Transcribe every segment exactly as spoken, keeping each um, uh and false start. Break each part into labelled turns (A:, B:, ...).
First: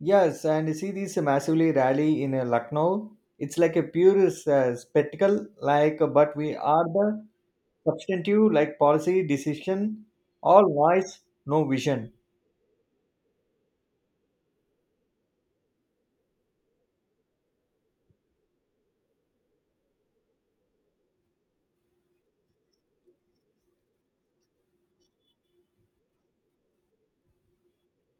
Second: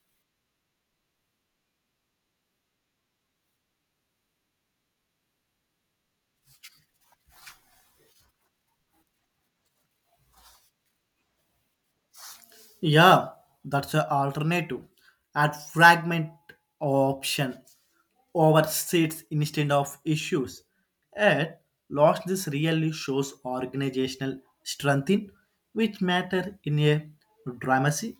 A: Yes, and you see these massively rally in uh, Lucknow. It's like a pure uh, spectacle, like, uh, but we are the substantive, like policy decision, all voice, no vision.
B: Yeah, that's an alternative. Add fragment option over seats instead of issues. At loss, this really shows organizational strength in which matter in a dramacy.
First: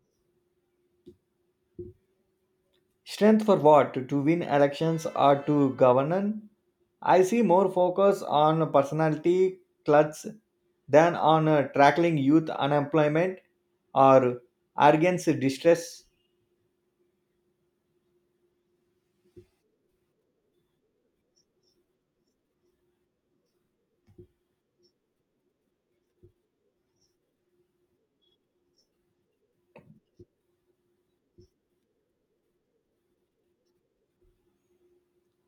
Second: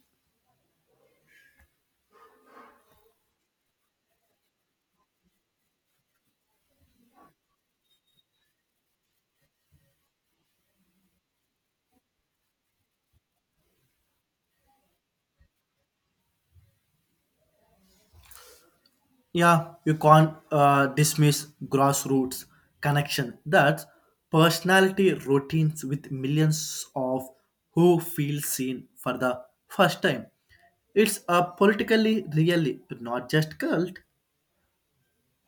A: Strength for what? To win elections or to govern? I see more focus on personality cluts than on uh, tackling youth unemployment or arrogance distress.
B: Yeah, you can't uh, dismiss grassroots connection. That's personality routines with millions of who feel seen for the first time. It's a politically really not just cult.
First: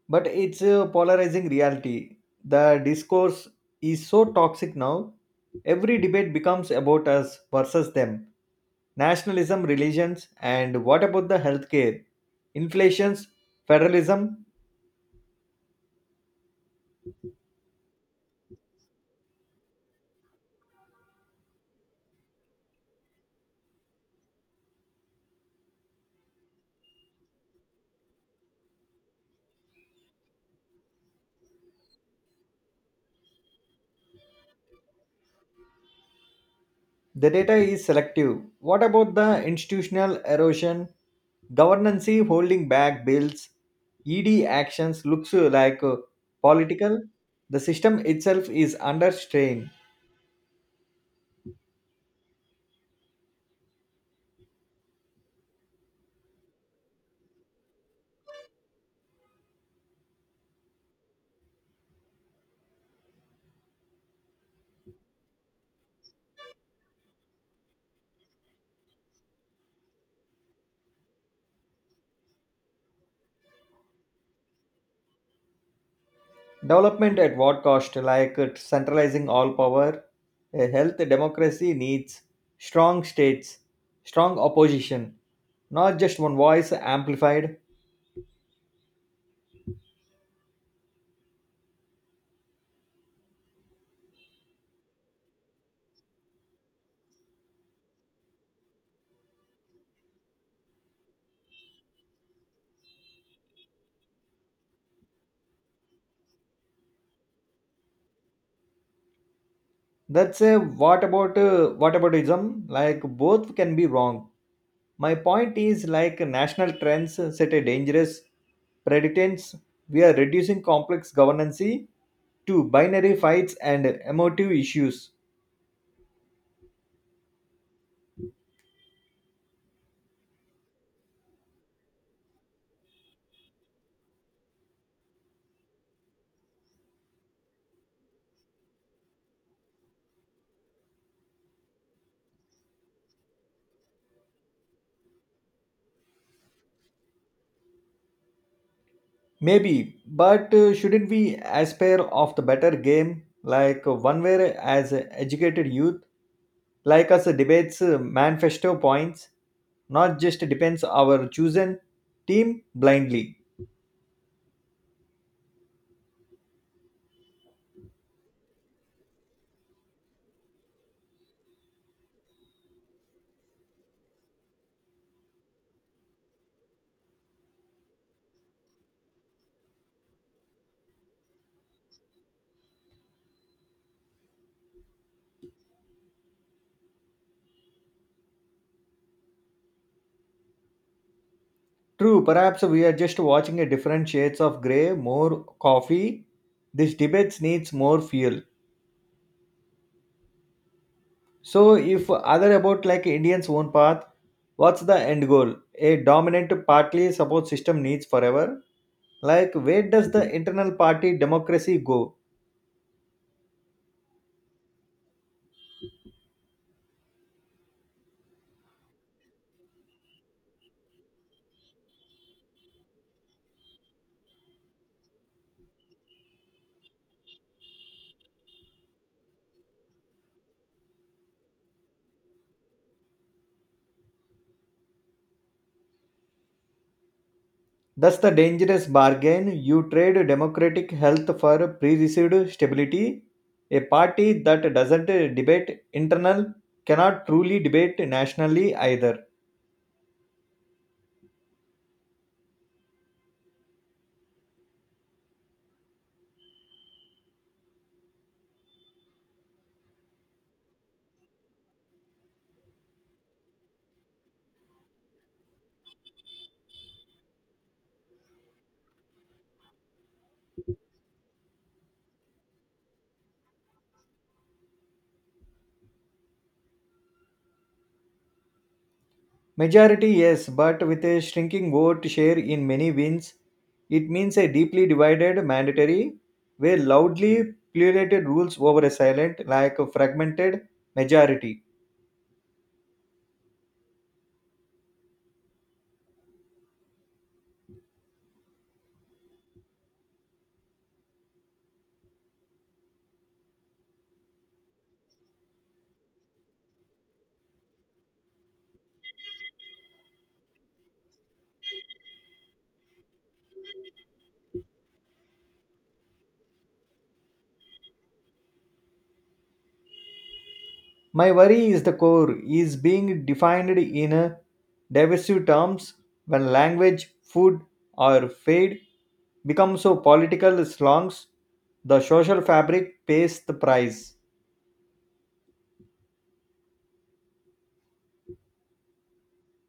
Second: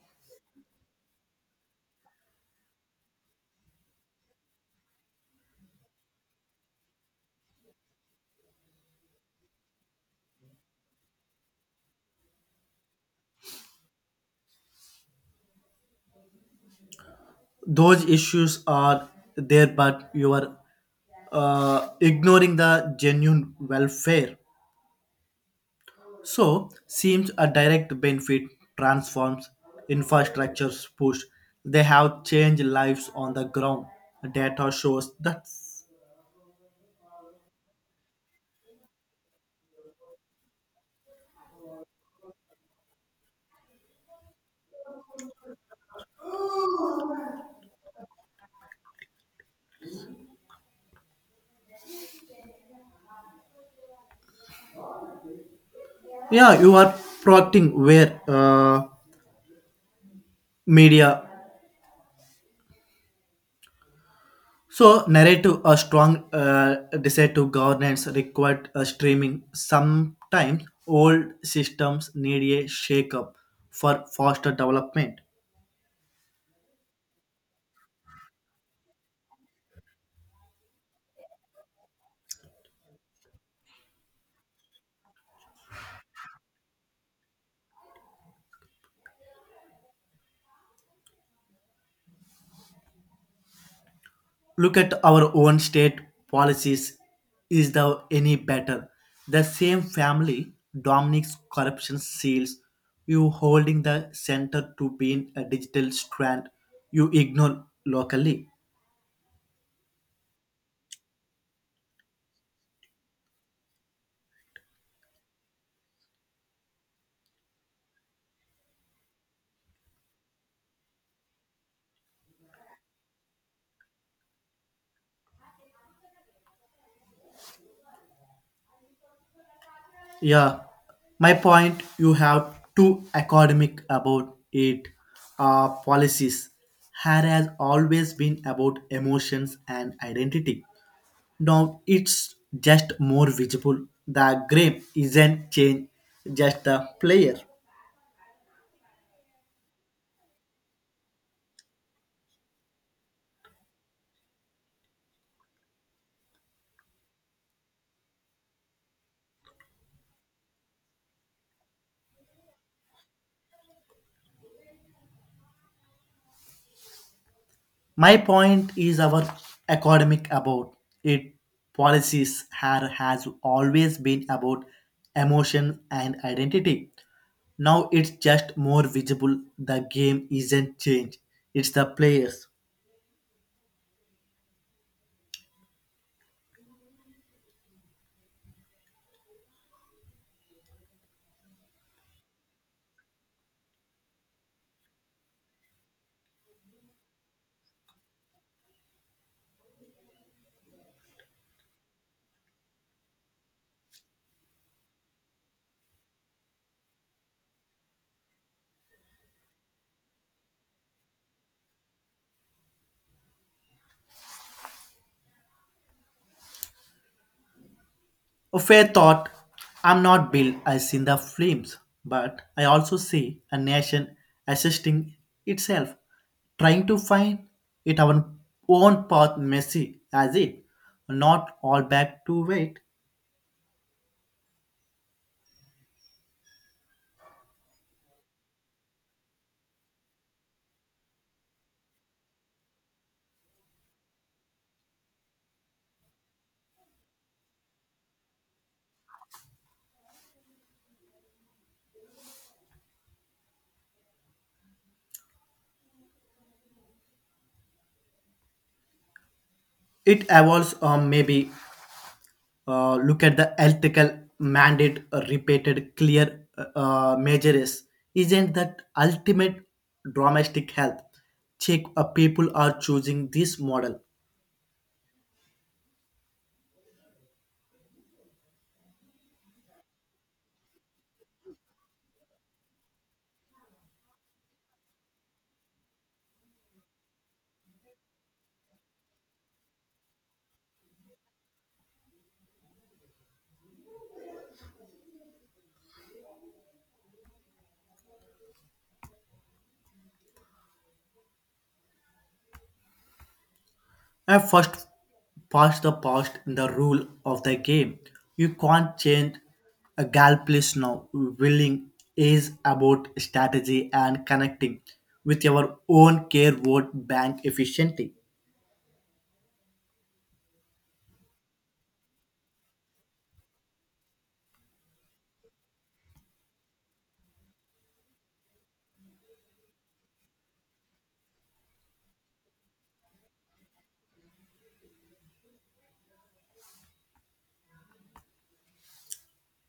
A: But it's a polarizing reality. The discourse is so toxic now. Every debate becomes about us versus them. Nationalism, religions, and what about the healthcare? Inflations, federalism.
B: Those issues are there, but you are uh, ignoring the genuine welfare. So, seems a direct benefit transforms infrastructures push. They have changed lives on the ground. Data shows that,
A: The data is selective. What about the institutional erosion? Governance holding back bills. E D actions looks like uh, political. The system itself is under strain.
B: yeah, you are protecting where uh, media. So narrative a strong uh, desire to governance required a streaming. Sometimes old systems need a shake up for faster development.
A: Development at what cost? Like uh, centralizing all power? A health democracy needs strong states, strong opposition, not just one voice amplified.
B: Look at our own state policies is the any better the same family dominic's corruption seals you holding the center to being a digital strand you ignore locally.
A: That's a what about uh, what aboutism? Like both can be wrong. My point is like national trends set a dangerous precedence. We are reducing complex governance to binary fights and emotive issues.
B: Yeah, my point you have too academic about it, uh, policies had has always been about emotions and identity. Now it's just more visible. The game isn't change, just the player.
A: Maybe, but uh, shouldn't we aspire of the better game, like uh, one where as a educated youth, like us uh, debates uh, manifesto points, not just depends our chosen team blindly.
B: My point is our academic about it policies have, has always been about emotion and identity. Now it's just more visible. The game isn't change. It's the players.
A: True, perhaps we are just watching a different shades of grey, more coffee. This debates needs more fuel. So if other about like Indians own path, what's the end goal? A dominant partly support system needs forever, like where does the internal party democracy go?
B: A fair thought. I'm not built as in the flames, but I also see a nation assisting itself, trying to find its own own path. Messy as it, not all back to wait.
A: That's the dangerous bargain. You trade democratic health for pre-received stability. A party that doesn't debate internal cannot truly debate nationally either.
B: It evolves. Or maybe uh, look at the ethical mandate. uh, Repeated clear uh, uh, measures isn't that ultimate domestic health. Check, uh, people are choosing this model.
A: Majority, yes, but with a shrinking vote share in many wins, it means a deeply divided mandatory where loudly pluralated rules over a silent, like a fragmented majority.
B: I first past the past in the rule of the game. You can't change a gal please now. Willing is about strategy and connecting with your own care vote bank efficiently.
A: My worry is the core is being defined in a divisive terms. When language, food, or fade become so political slangs, the social fabric pays the price.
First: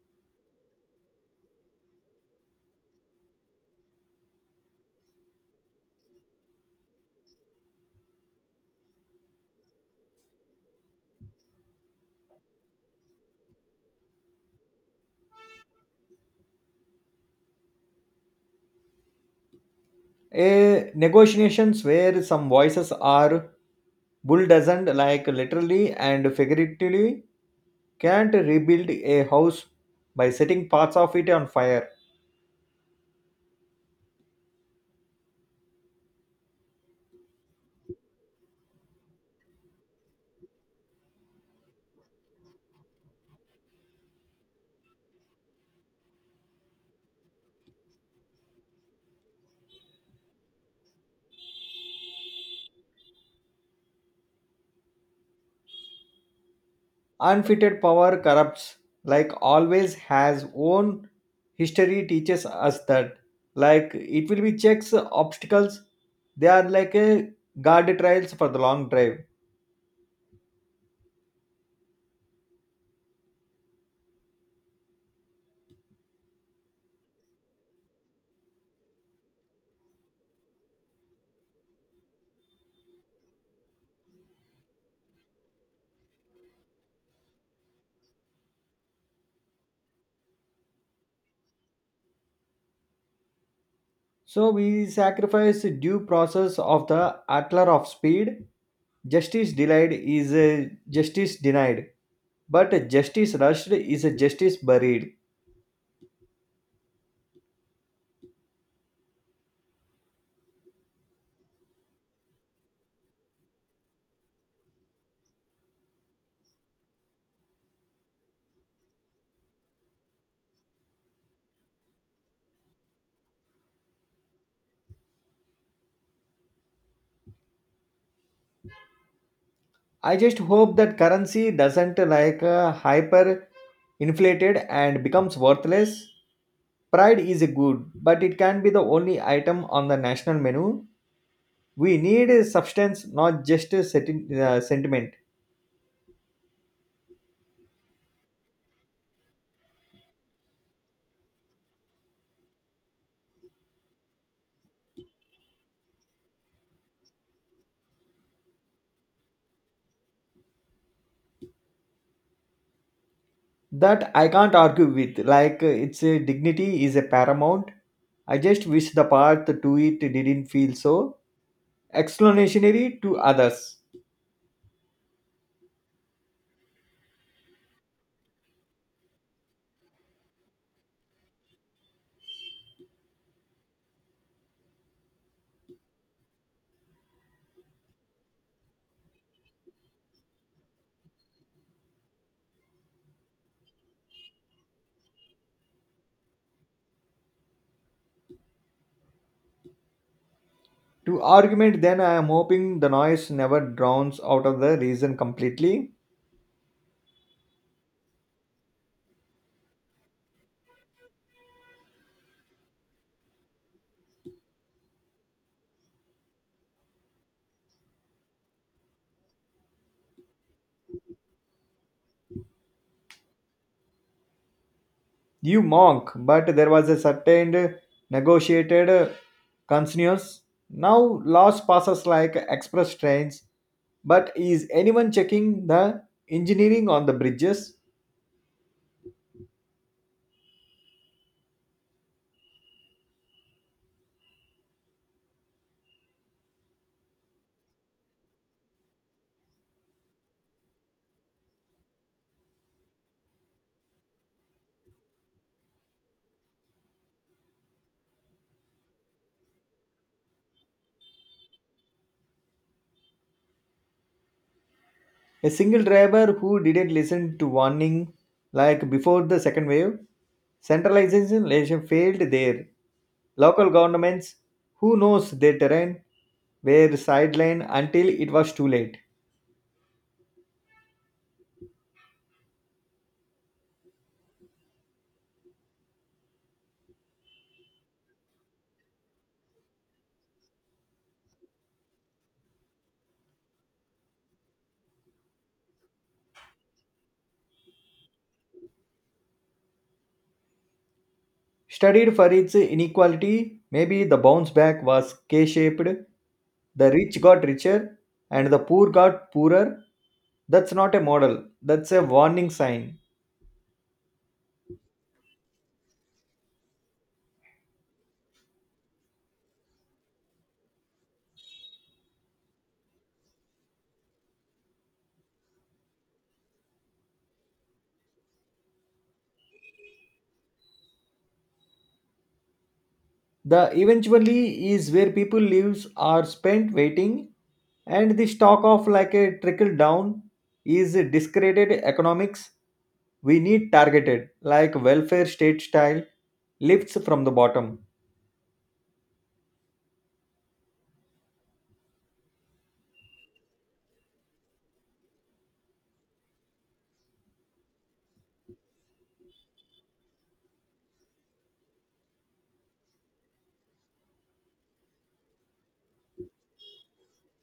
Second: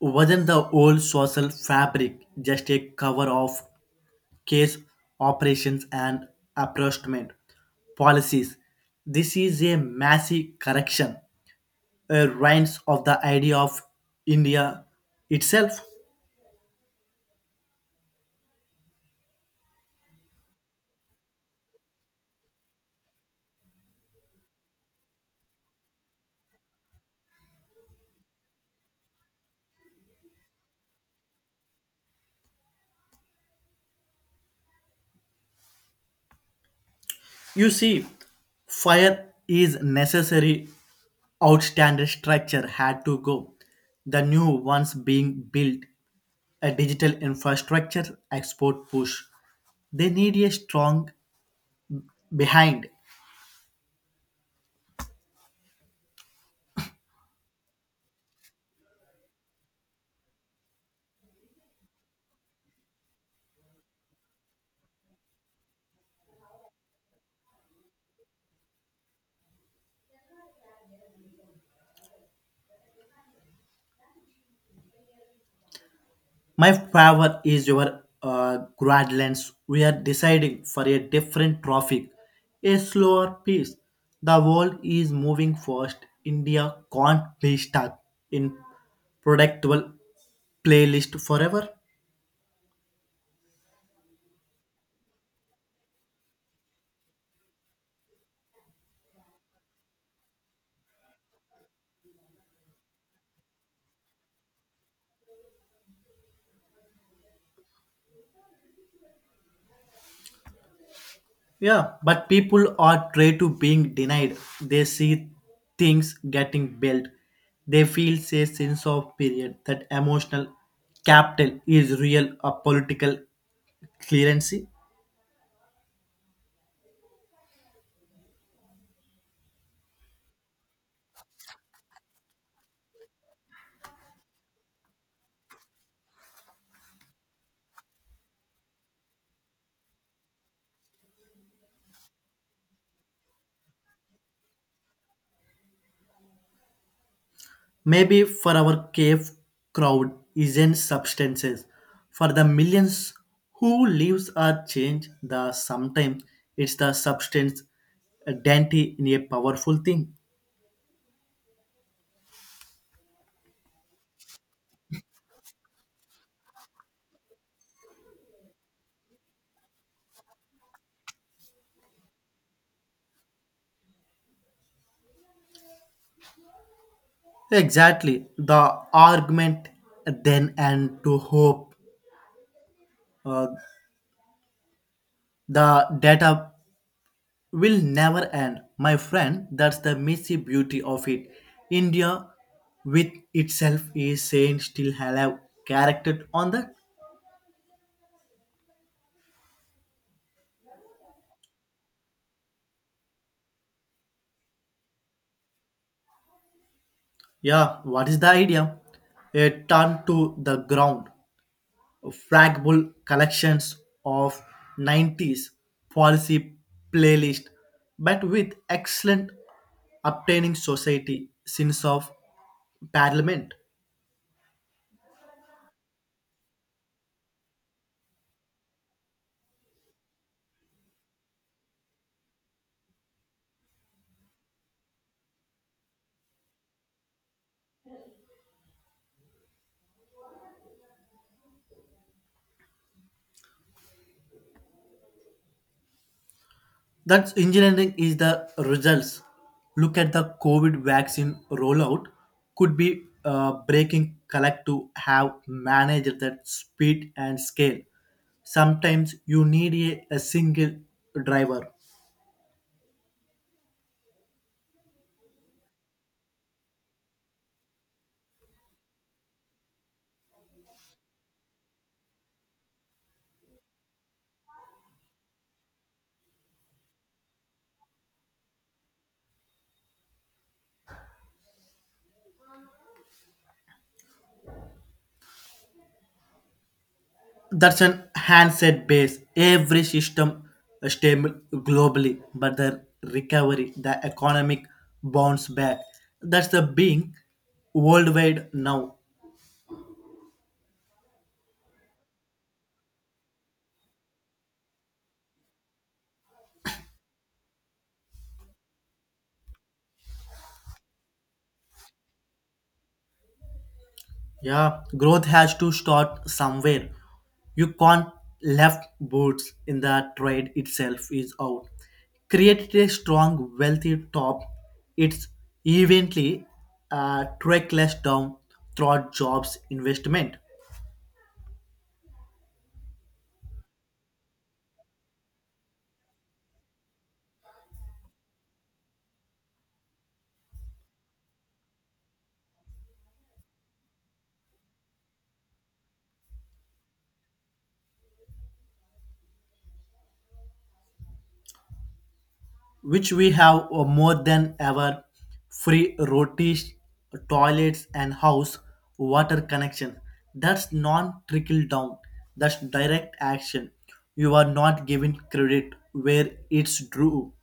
B: Wasn't the old social fabric just a cover of case operations and apportionment policies? This is a massive correction, a rise of the idea of India itself.
A: A negotiations where some voices are bulldozed, like literally and figuratively, can't rebuild a house by setting parts of it on fire.
B: You see, fire is necessary. Outstanding structure had to go. The new ones being built, a digital infrastructure export push. They need a strong behind.
A: Unfitted power corrupts, like always has own. History teaches us that. Like it will be checks, obstacles, they are like a guard trials for the long drive.
B: My favor is your uh, Gradlands. We are deciding for a different traffic, a slower pace. The world is moving fast. India can't be stuck in predictable playlist forever.
A: So we sacrifice due process of the atler of speed. Justice delayed is a justice denied, but justice rushed is a justice buried.
B: Yeah, but people are trained to being denied. They see things getting built. They feel a sense of period that emotional capital is real a political clearancy.
A: I just hope that currency doesn't like uh, hyper inflated and becomes worthless. Pride is a good, but it can be the only item on the national menu. We need a substance, not just a senti- uh, sentiment.
B: Maybe for our cave crowd isn't substances. For the millions who lives are changed, the sometimes it's the substance a dainty in a powerful thing.
A: That I can't argue with. Like uh, its uh, dignity is a paramount. I just wish the path to it didn't feel so explanationary to others.
B: Exactly. The argument then and to hope uh, the data will never end. My friend, that's the messy beauty of it. India with itself is saying still have character on that.
A: To argument, then I am hoping the noise never drowns out of the reason completely.
B: Yeah, what is the idea? A turn to the ground. Fragable collections of nineties policy playlist but with excellent obtaining society sins of parliament.
A: You mock, but there was a certain negotiated uh, continuous. Now loss passes like express trains, but is anyone checking the engineering on the bridges?
B: That's engineering is the results. Look at the covid vaccine rollout. Could be uh, breaking collect to have managed that speed and scale. Sometimes you need a, a single driver.
A: A single driver who didn't listen to warning like before the second wave, centralization legislation failed there. Local governments who knows their terrain were sidelined until it was too late.
B: That's an handset base. Every system is stable globally, but the recovery, the economic bounce back, that's the being worldwide now.
A: Studied for its inequality, maybe the bounce back was K shaped. The rich got richer and the poor got poorer. That's not a model, that's a warning sign.
B: Yeah, growth has to start somewhere. You can't left boots in the trade itself is out. Created a strong, wealthy top. It's evenly uh, trackless down throughout jobs investment.
A: The eventually is where people lives are spent waiting, and the stock of like a trickle down is discredited economics. We need targeted, like welfare state style, lifts from the bottom.
B: Which we have uh, more than ever free rotis, toilets, and house water connection. That's non trickle down, that's direct action. You are not giving credit where it's due.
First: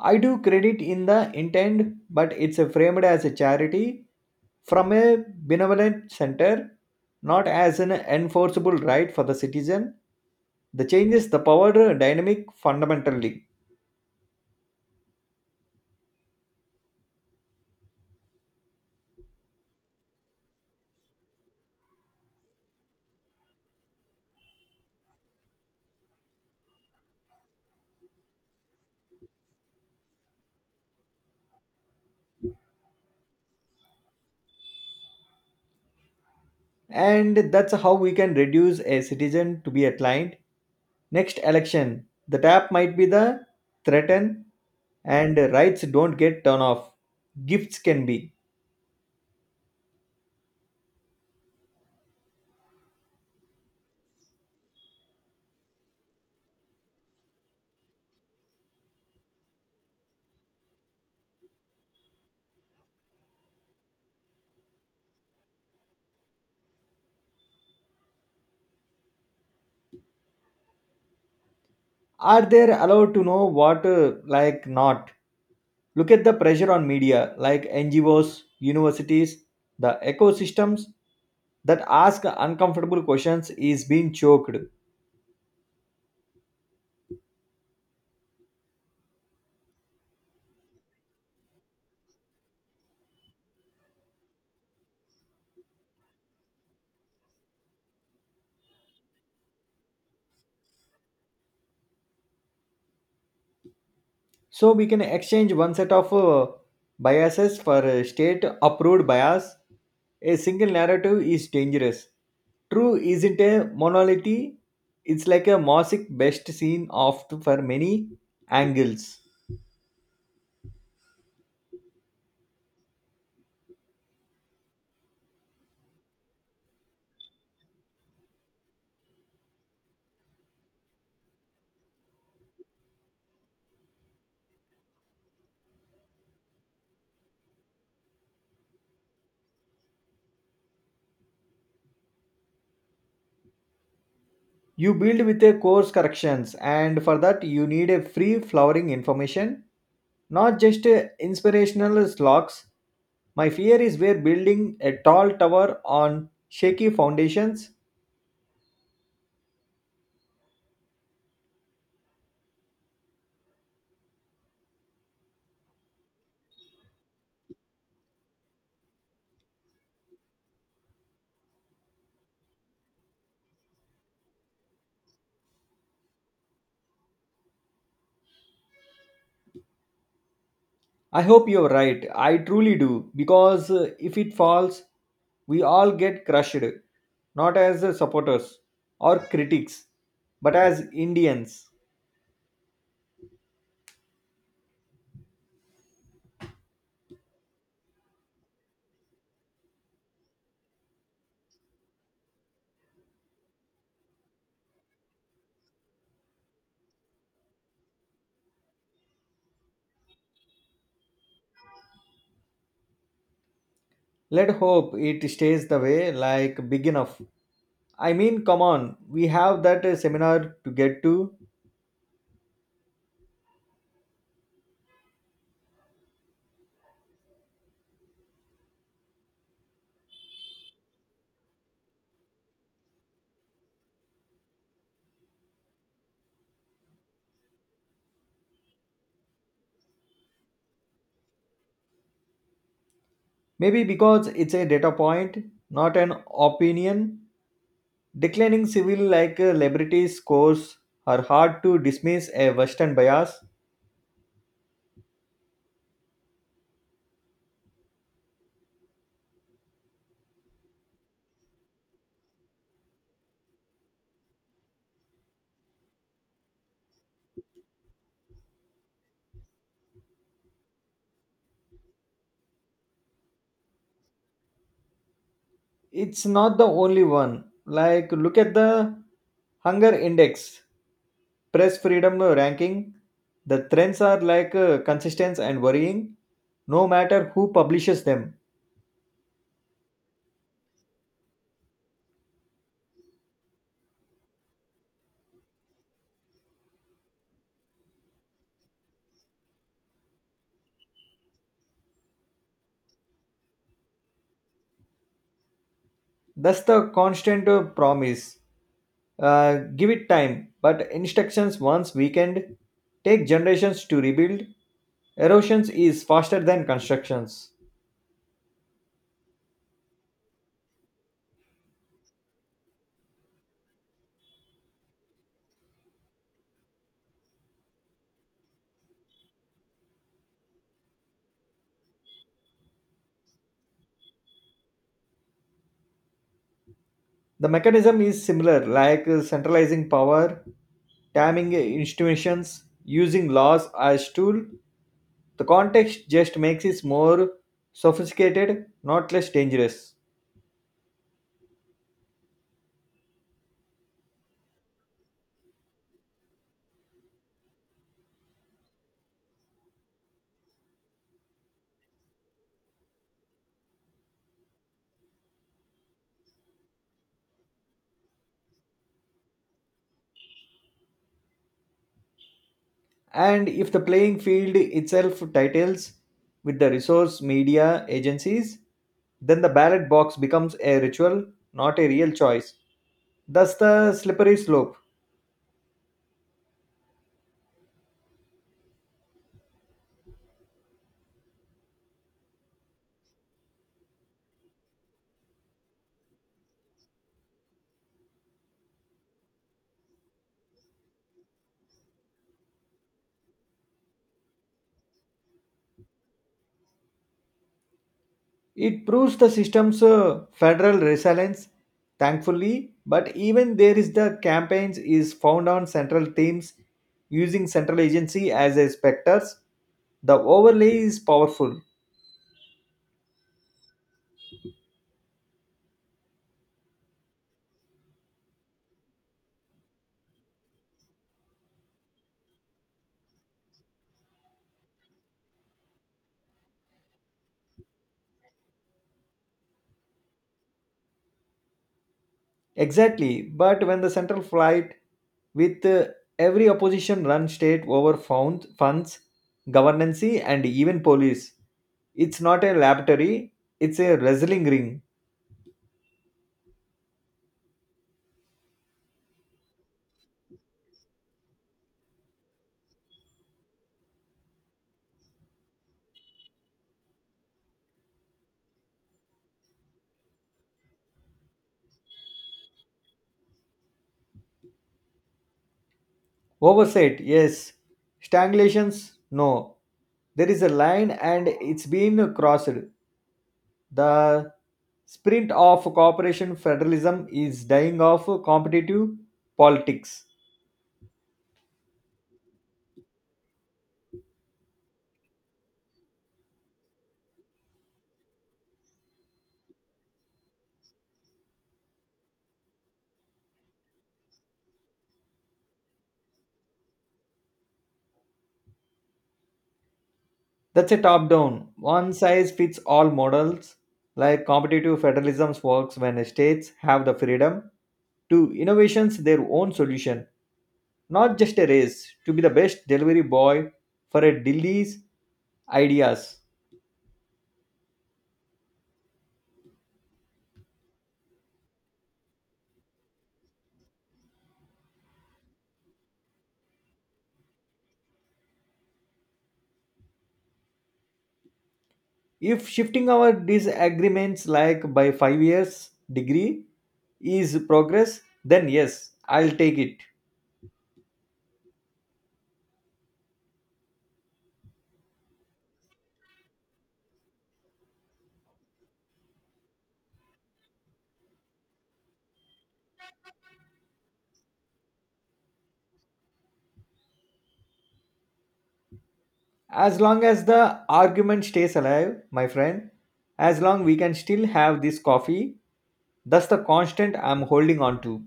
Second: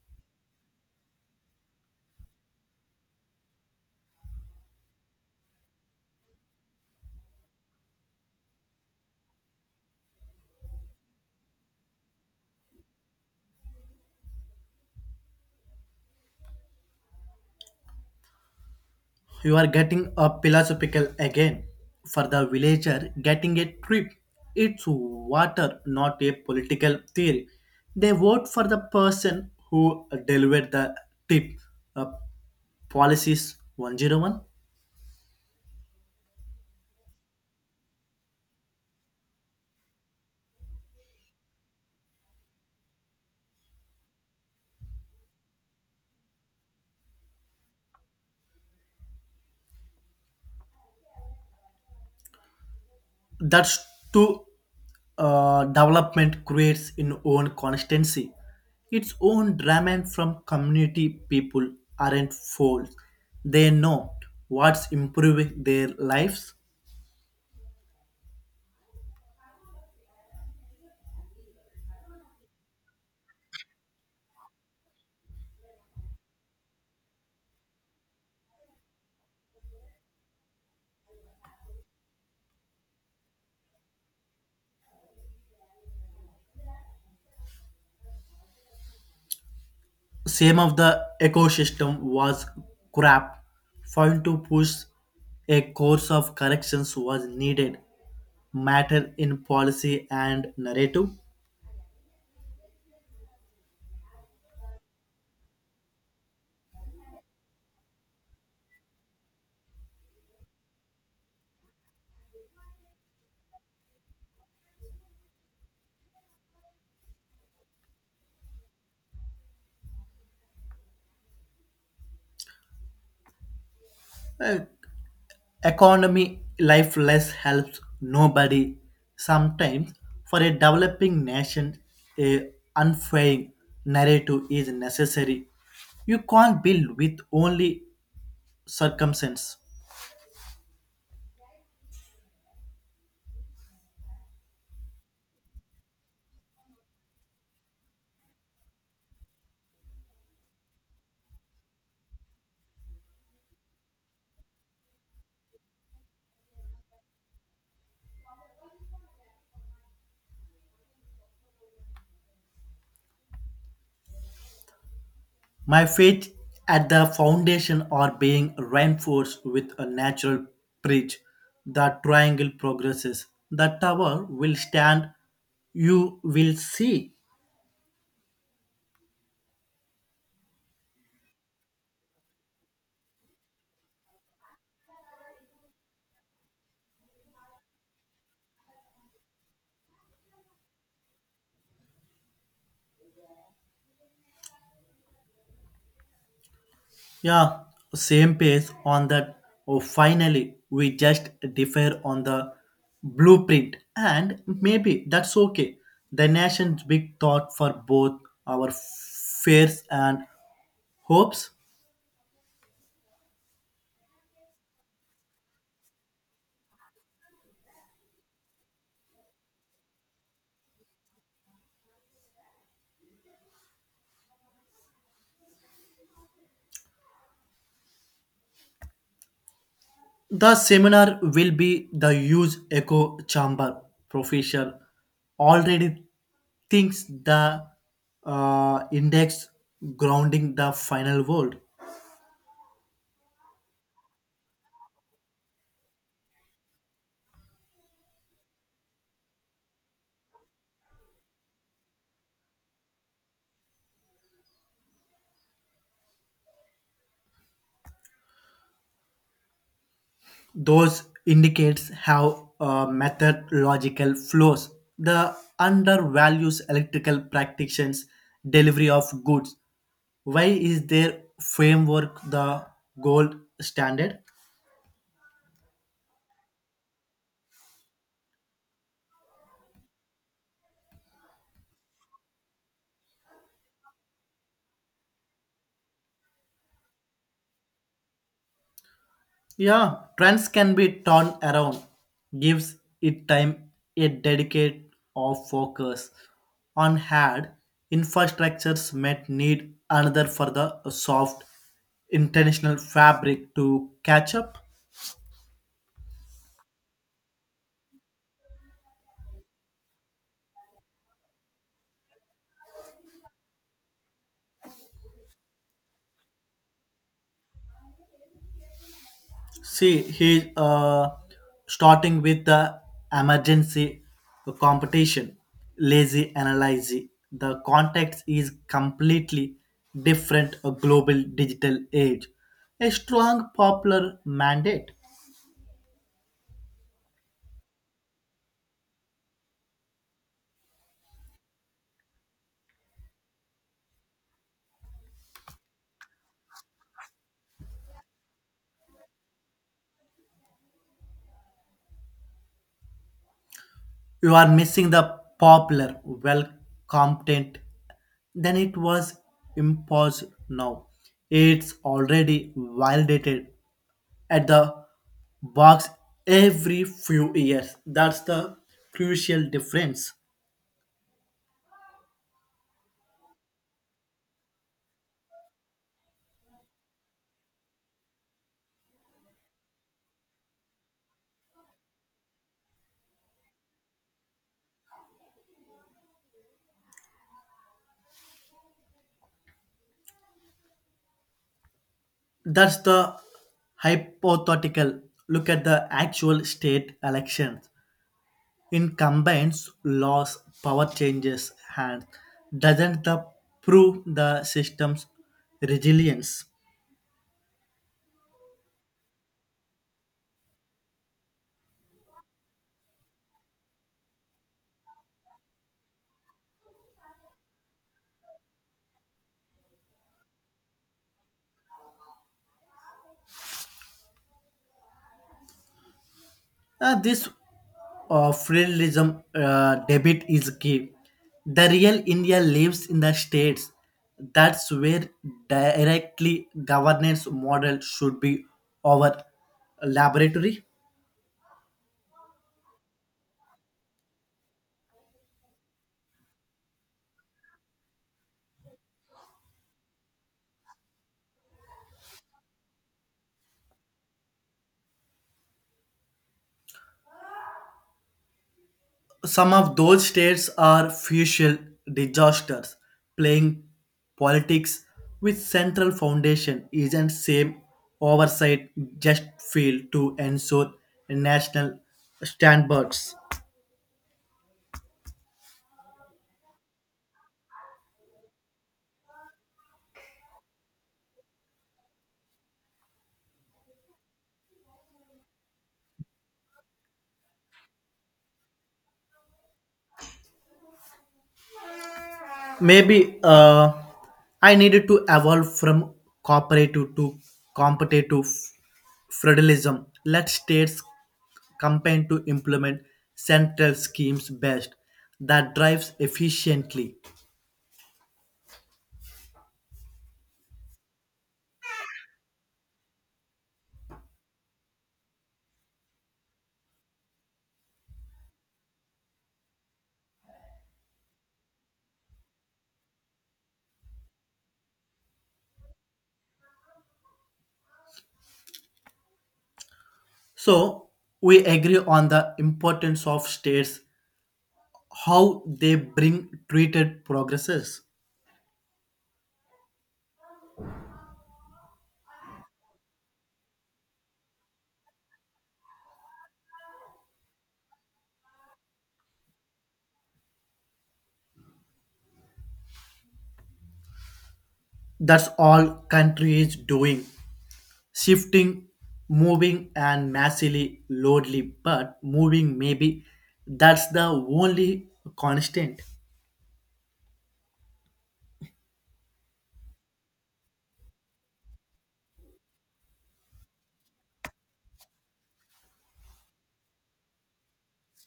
A: I do credit in the intent, but it's framed as a charity from a benevolent center, not as an enforceable right for the citizen. The changes the power dynamic fundamentally.
B: You are getting a philosophical again. For the villager, getting a trip, it's water, not a political theory. They vote for the person who delivered the tip. Uh, Policies one oh one.
A: And that's how we can reduce a citizen to be a client. Next election the tap might be the threaten, and rights don't get turned off, gifts can be.
B: That's to uh, development creates in own constancy its own drama from community. People aren't fools. They know what's improving their lives.
A: Are they allowed to know what uh, like not? Look at the pressure on media like ngos universities. The ecosystems that ask uncomfortable questions is being choked.
B: Same of the ecosystem was crap found to push a course of corrections was needed matter in policy and narrative.
A: So we can exchange one set of uh, biases for a state approved bias. A single narrative is dangerous. True isn't a monolith, it's like a mosaic best seen off for many angles.
B: Uh, Economy life less helps nobody. Sometimes, for a developing nation, a unfailing narrative is necessary. You can't build with only circumstance.
A: You build with a course corrections, and for that, you need a free flowering information, not just a inspirational slogs. My fear is we're building a tall tower on shaky foundations.
B: My faith at the foundation are being reinforced with a natural bridge. The triangle progresses. The tower will stand. You will see.
A: I hope you're right. I truly do. Because uh, if it falls, we all get crushed, not as uh, supporters or critics, but as Indians.
B: Yeah, same page on that. Oh, finally, we just differ on the blueprint, and maybe that's okay. The nation's big thought for both our fears and hopes.
A: Let hope it stays the way, like big enough. I mean, come on, we have that uh, seminar to get to.
B: The seminar will be the huge echo chamber. Professor already thinks the uh, index grounding the final world.
A: Maybe because it's a data point, not an opinion. Declining civil like uh, liberties scores are hard to dismiss a Western bias.
B: Those indicates how uh, methodological flows the undervalues electrical practitioners' delivery of goods. Why is their framework the gold standard?
A: It's not the only one. Like, look at the Hunger Index, press freedom ranking. The trends are like uh, consistent and worrying, no matter who publishes them.
B: Yeah, trends can be turned around. Gives it time a dedicate or focus on hard infrastructures might need another for the soft international fabric to catch up.
A: That's the constant uh, promise. Uh, give it time, but instructions once weakened take generations to rebuild. Erosions is faster than constructions.
B: See, he's uh, starting with the emergency competition, lazy analysis. The context is completely different a global digital age. A strong popular mandate.
A: The mechanism is similar, like uh, centralizing power, timing institutions, using laws as tool. The context just makes it more sophisticated, not less dangerous.
B: You are missing the popular, well competent. Then it was imposed now. It's already validated at the box every few years. That's the crucial difference.
A: And if the playing field itself titles with the resource media agencies, then the ballot box becomes a ritual, not a real choice. Thus, the slippery slope.
B: That's the hypothetical. Look at the actual state elections. In combines, laws, power changes, and doesn't the prove the system's resilience?
A: It proves the system's uh, federal resilience, thankfully, but even there is the campaigns is found on central teams using central agency as a specters. The overlay is powerful.
B: Uh, this uh, federalism uh, debit is key. The real India lives in the states. That's where directly governance model should be our laboratory.
A: Exactly, but when the central flight with uh, every opposition run state over found funds, governance and even police, it's not a laboratory, it's a wrestling ring.
B: Some of those states are future disasters. Playing politics with central foundation isn't same oversight just fail to ensure national standards.
A: Oversight, yes. Stagnations, no. There is a line and it's been crossed. The sprint of cooperation federalism is dying of competitive politics.
B: Maybe uh, I needed to evolve from cooperative to competitive federalism. Let states campaign to implement central schemes best that drives efficiently.
A: That's a top down, one size fits all models. Like competitive federalism works when states have the freedom to innovations their own solution, not just a race to be the best delivery boy for a Delhi's ideas.
B: So we agree on the importance of states, how they bring treated progresses.
A: If shifting our disagreements like by five years degree is progress, then yes, I'll take it.
B: That's all country is doing. Shifting, moving, and massively lonely, but moving maybe that's the only constant.
A: As long as the argument stays alive, my friend, as long we can still have this coffee, that's the constant I'm holding on to.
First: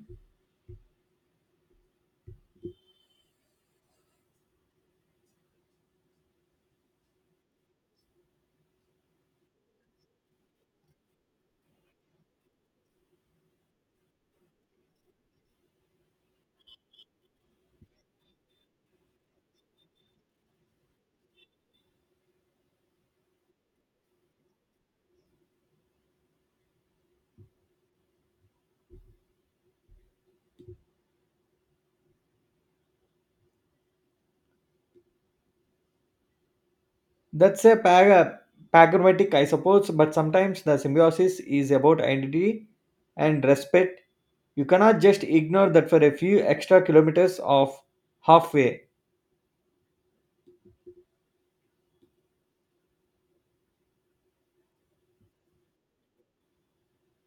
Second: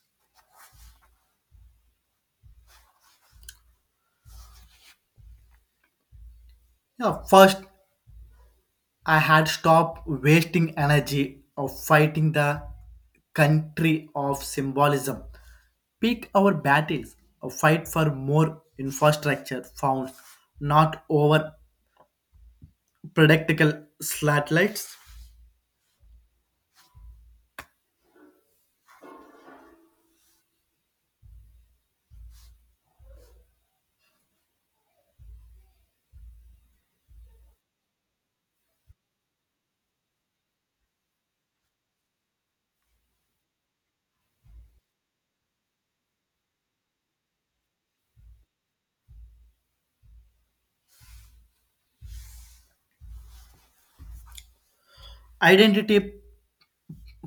B: Yeah, first, I had stopped wasting energy of fighting the country of symbolism. Pick our battles, a fight for more infrastructure funds, not over predictable satellites.
A: That's a para- pragmatic, I suppose, but sometimes the symbiosis is about identity and respect. You cannot just ignore that for a few extra kilometers of halfway.
B: Identity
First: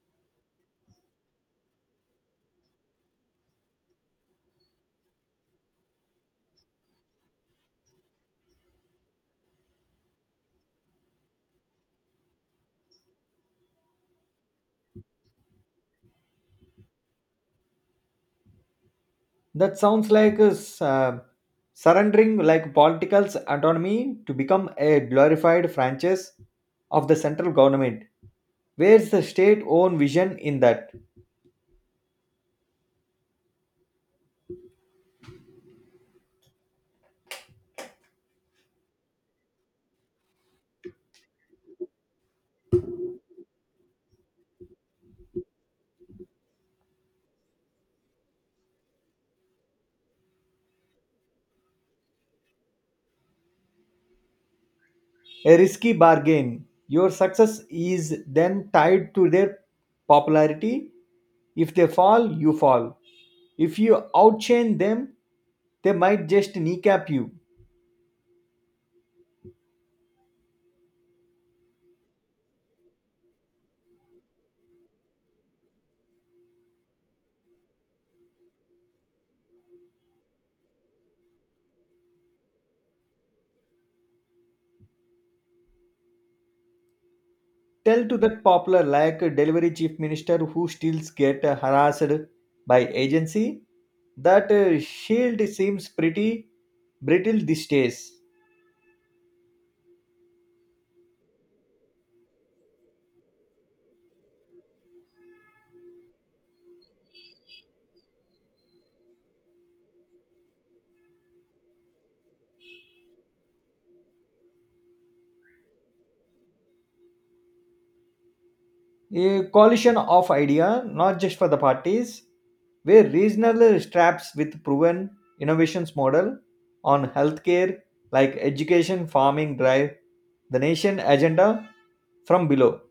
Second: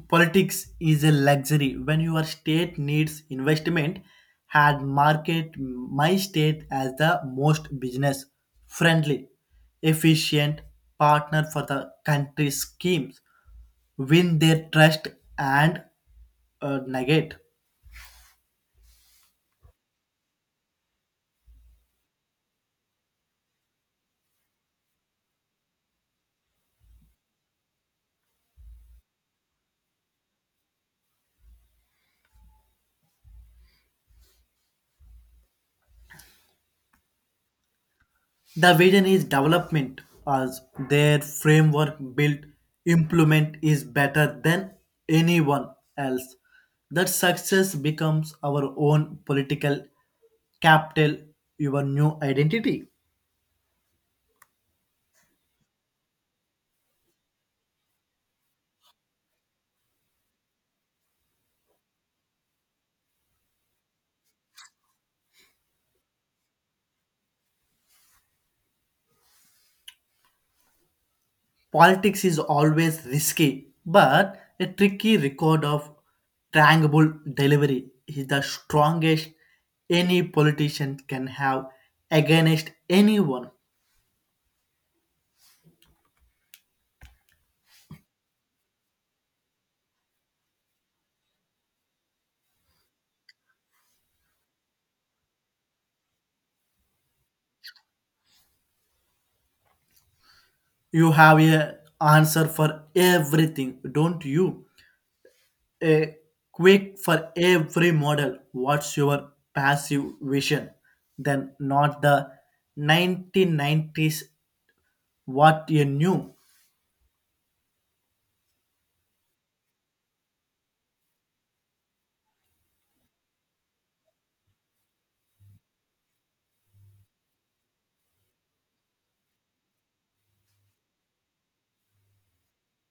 B: politics is a luxury when your state needs investment had market my state as the most business friendly, efficient partner for the country's schemes, win their trust and uh, negate.
A: That sounds like a s- uh, surrendering like political autonomy to become a glorified franchise of the central government. Where's the state owned vision in that?
B: The vision is development as their framework built implement is better than anyone else. That success becomes our own political capital, your new identity.
A: A risky bargain. Your success is then tied to their popularity. If they fall, you fall. If you outshine them, they might just kneecap you.
B: Politics is always risky, but a tricky record of tangible delivery is the strongest any politician can have against anyone.
A: Tell to that popular like delivery chief minister who still get harassed by agency. That uh, shield seems pretty brittle these days.
B: You have a answer for everything, don't you? A quick for every model. What's your passive vision? Then not the nineteen nineties what you knew.
A: A coalition of idea, not just for the parties, where regional straps with proven innovations model on healthcare like education, farming drive the nation agenda from below.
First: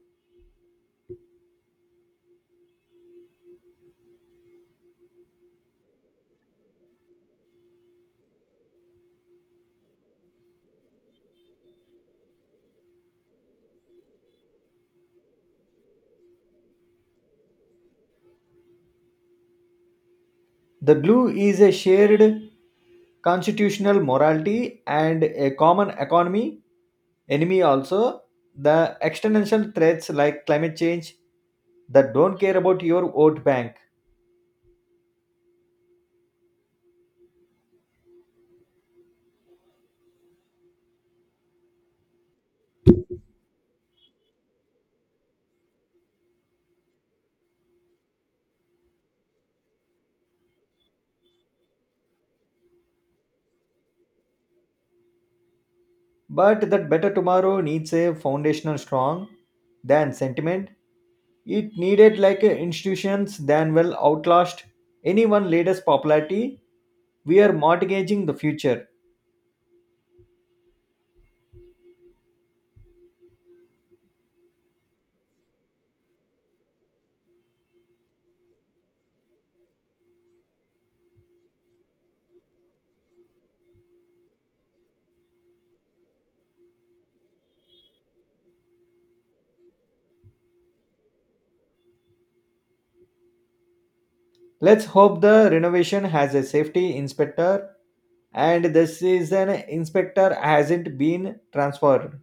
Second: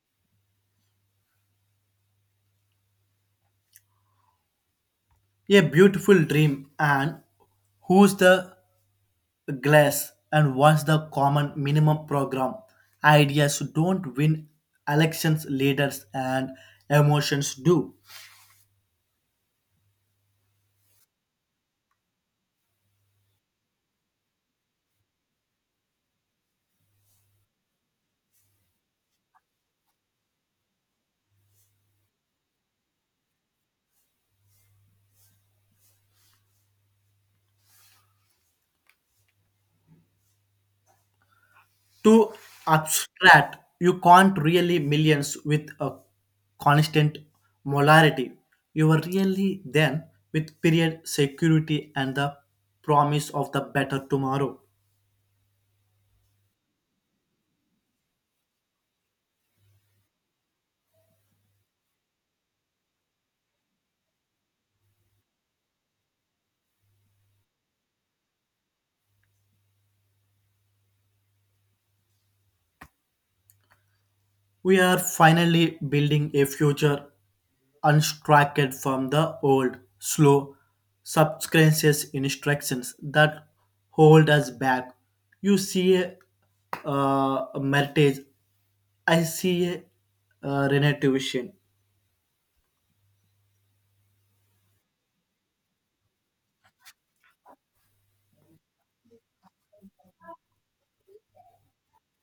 B: A beautiful dream and who's the glass and what's the common minimum program. Ideas don't win elections leaders and emotions do
A: The glue is a shared constitutional morality and a common economy enemy also. The external threats like climate change that don't care about your vote bank,
B: to abstract. You can't really millions with a constant molarity. You are really then with period security and the promise of the better tomorrow.
A: but that better tomorrow needs a foundational strong than sentiment. It needed like a institutions than well outlast any one leader's popularity. We are mortgaging the future.
B: We are finally building a future unstructured from the old slow subconscious instructions that hold us back. You see a, uh, a meritage. I see a, uh, renovation.
A: Let's hope the renovation has a safety inspector and this season inspector hasn't been transferred.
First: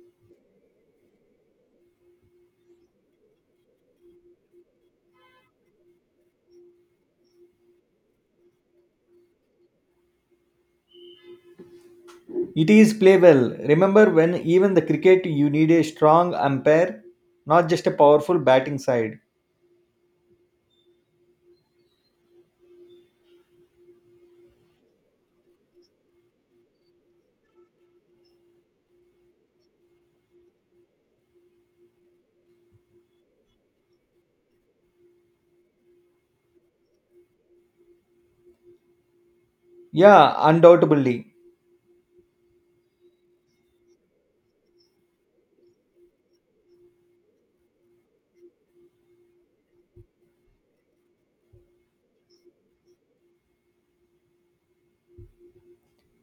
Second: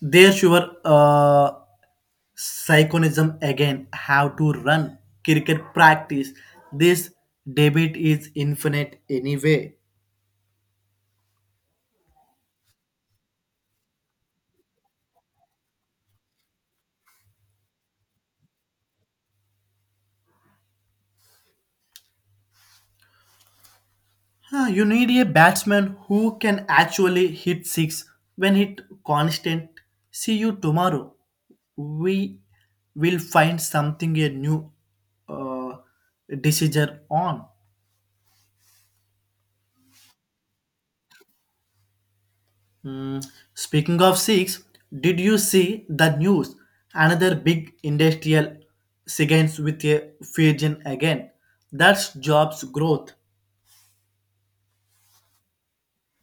B: There's your uh, psychonism again. How to run cricket practice. This debate is infinite anyway.
A: It is play well. Remember when even the cricket you need a strong umpire, not just a powerful batting side.
B: Huh, you need a batsman who can actually hit six when hit constant. See you tomorrow. We will find something a new uh, decision on.
A: Yeah, undoubtedly.
B: Hmm, speaking of six, did you see the news? Another big industrial signs with a fusion again. That's jobs growth.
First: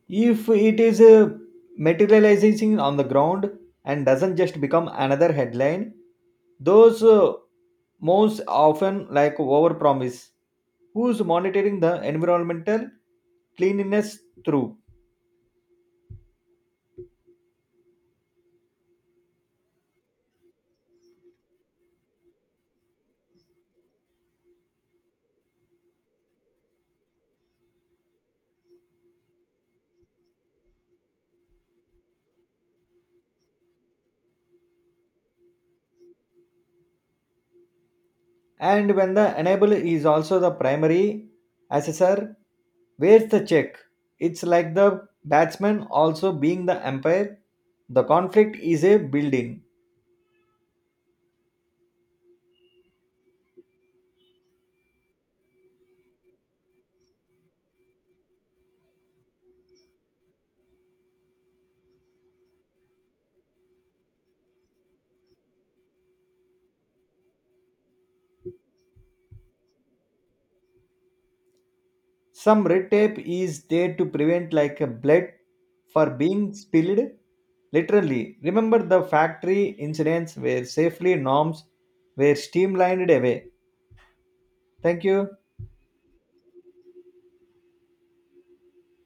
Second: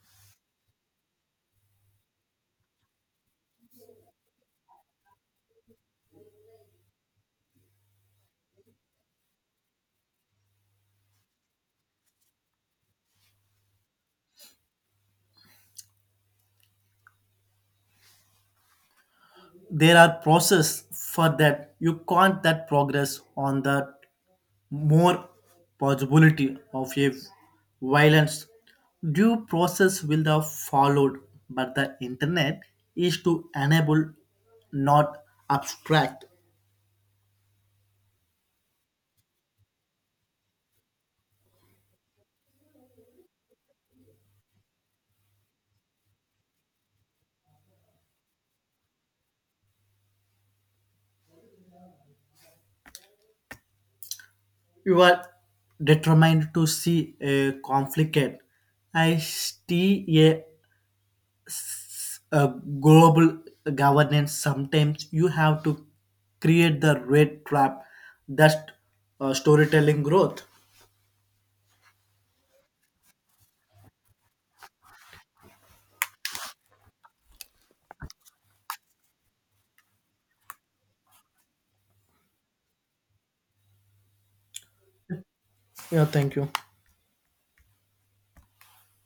A: If it is uh, materializing on the ground and doesn't just become another headline, those uh, most often like over, who's monitoring the environmental cleanliness through?
B: There are process for that. You can't that progress on the more possibility of a violence. Due process will the followed, but the internet is to enable, not abstract.
A: And when the enable is also the primary assessor, where's the check? It's like the batsman also being the umpire. The conflict is a building.
B: You are determined to see a conflict. I see a, a global governance. Sometimes you have to create the red trap. That's uh, storytelling growth.
A: Some red tape is there to prevent like a blood for being spilled literally. Remember the factory incidents where safely norms were streamlined away. Thank you.
B: Yeah, thank you.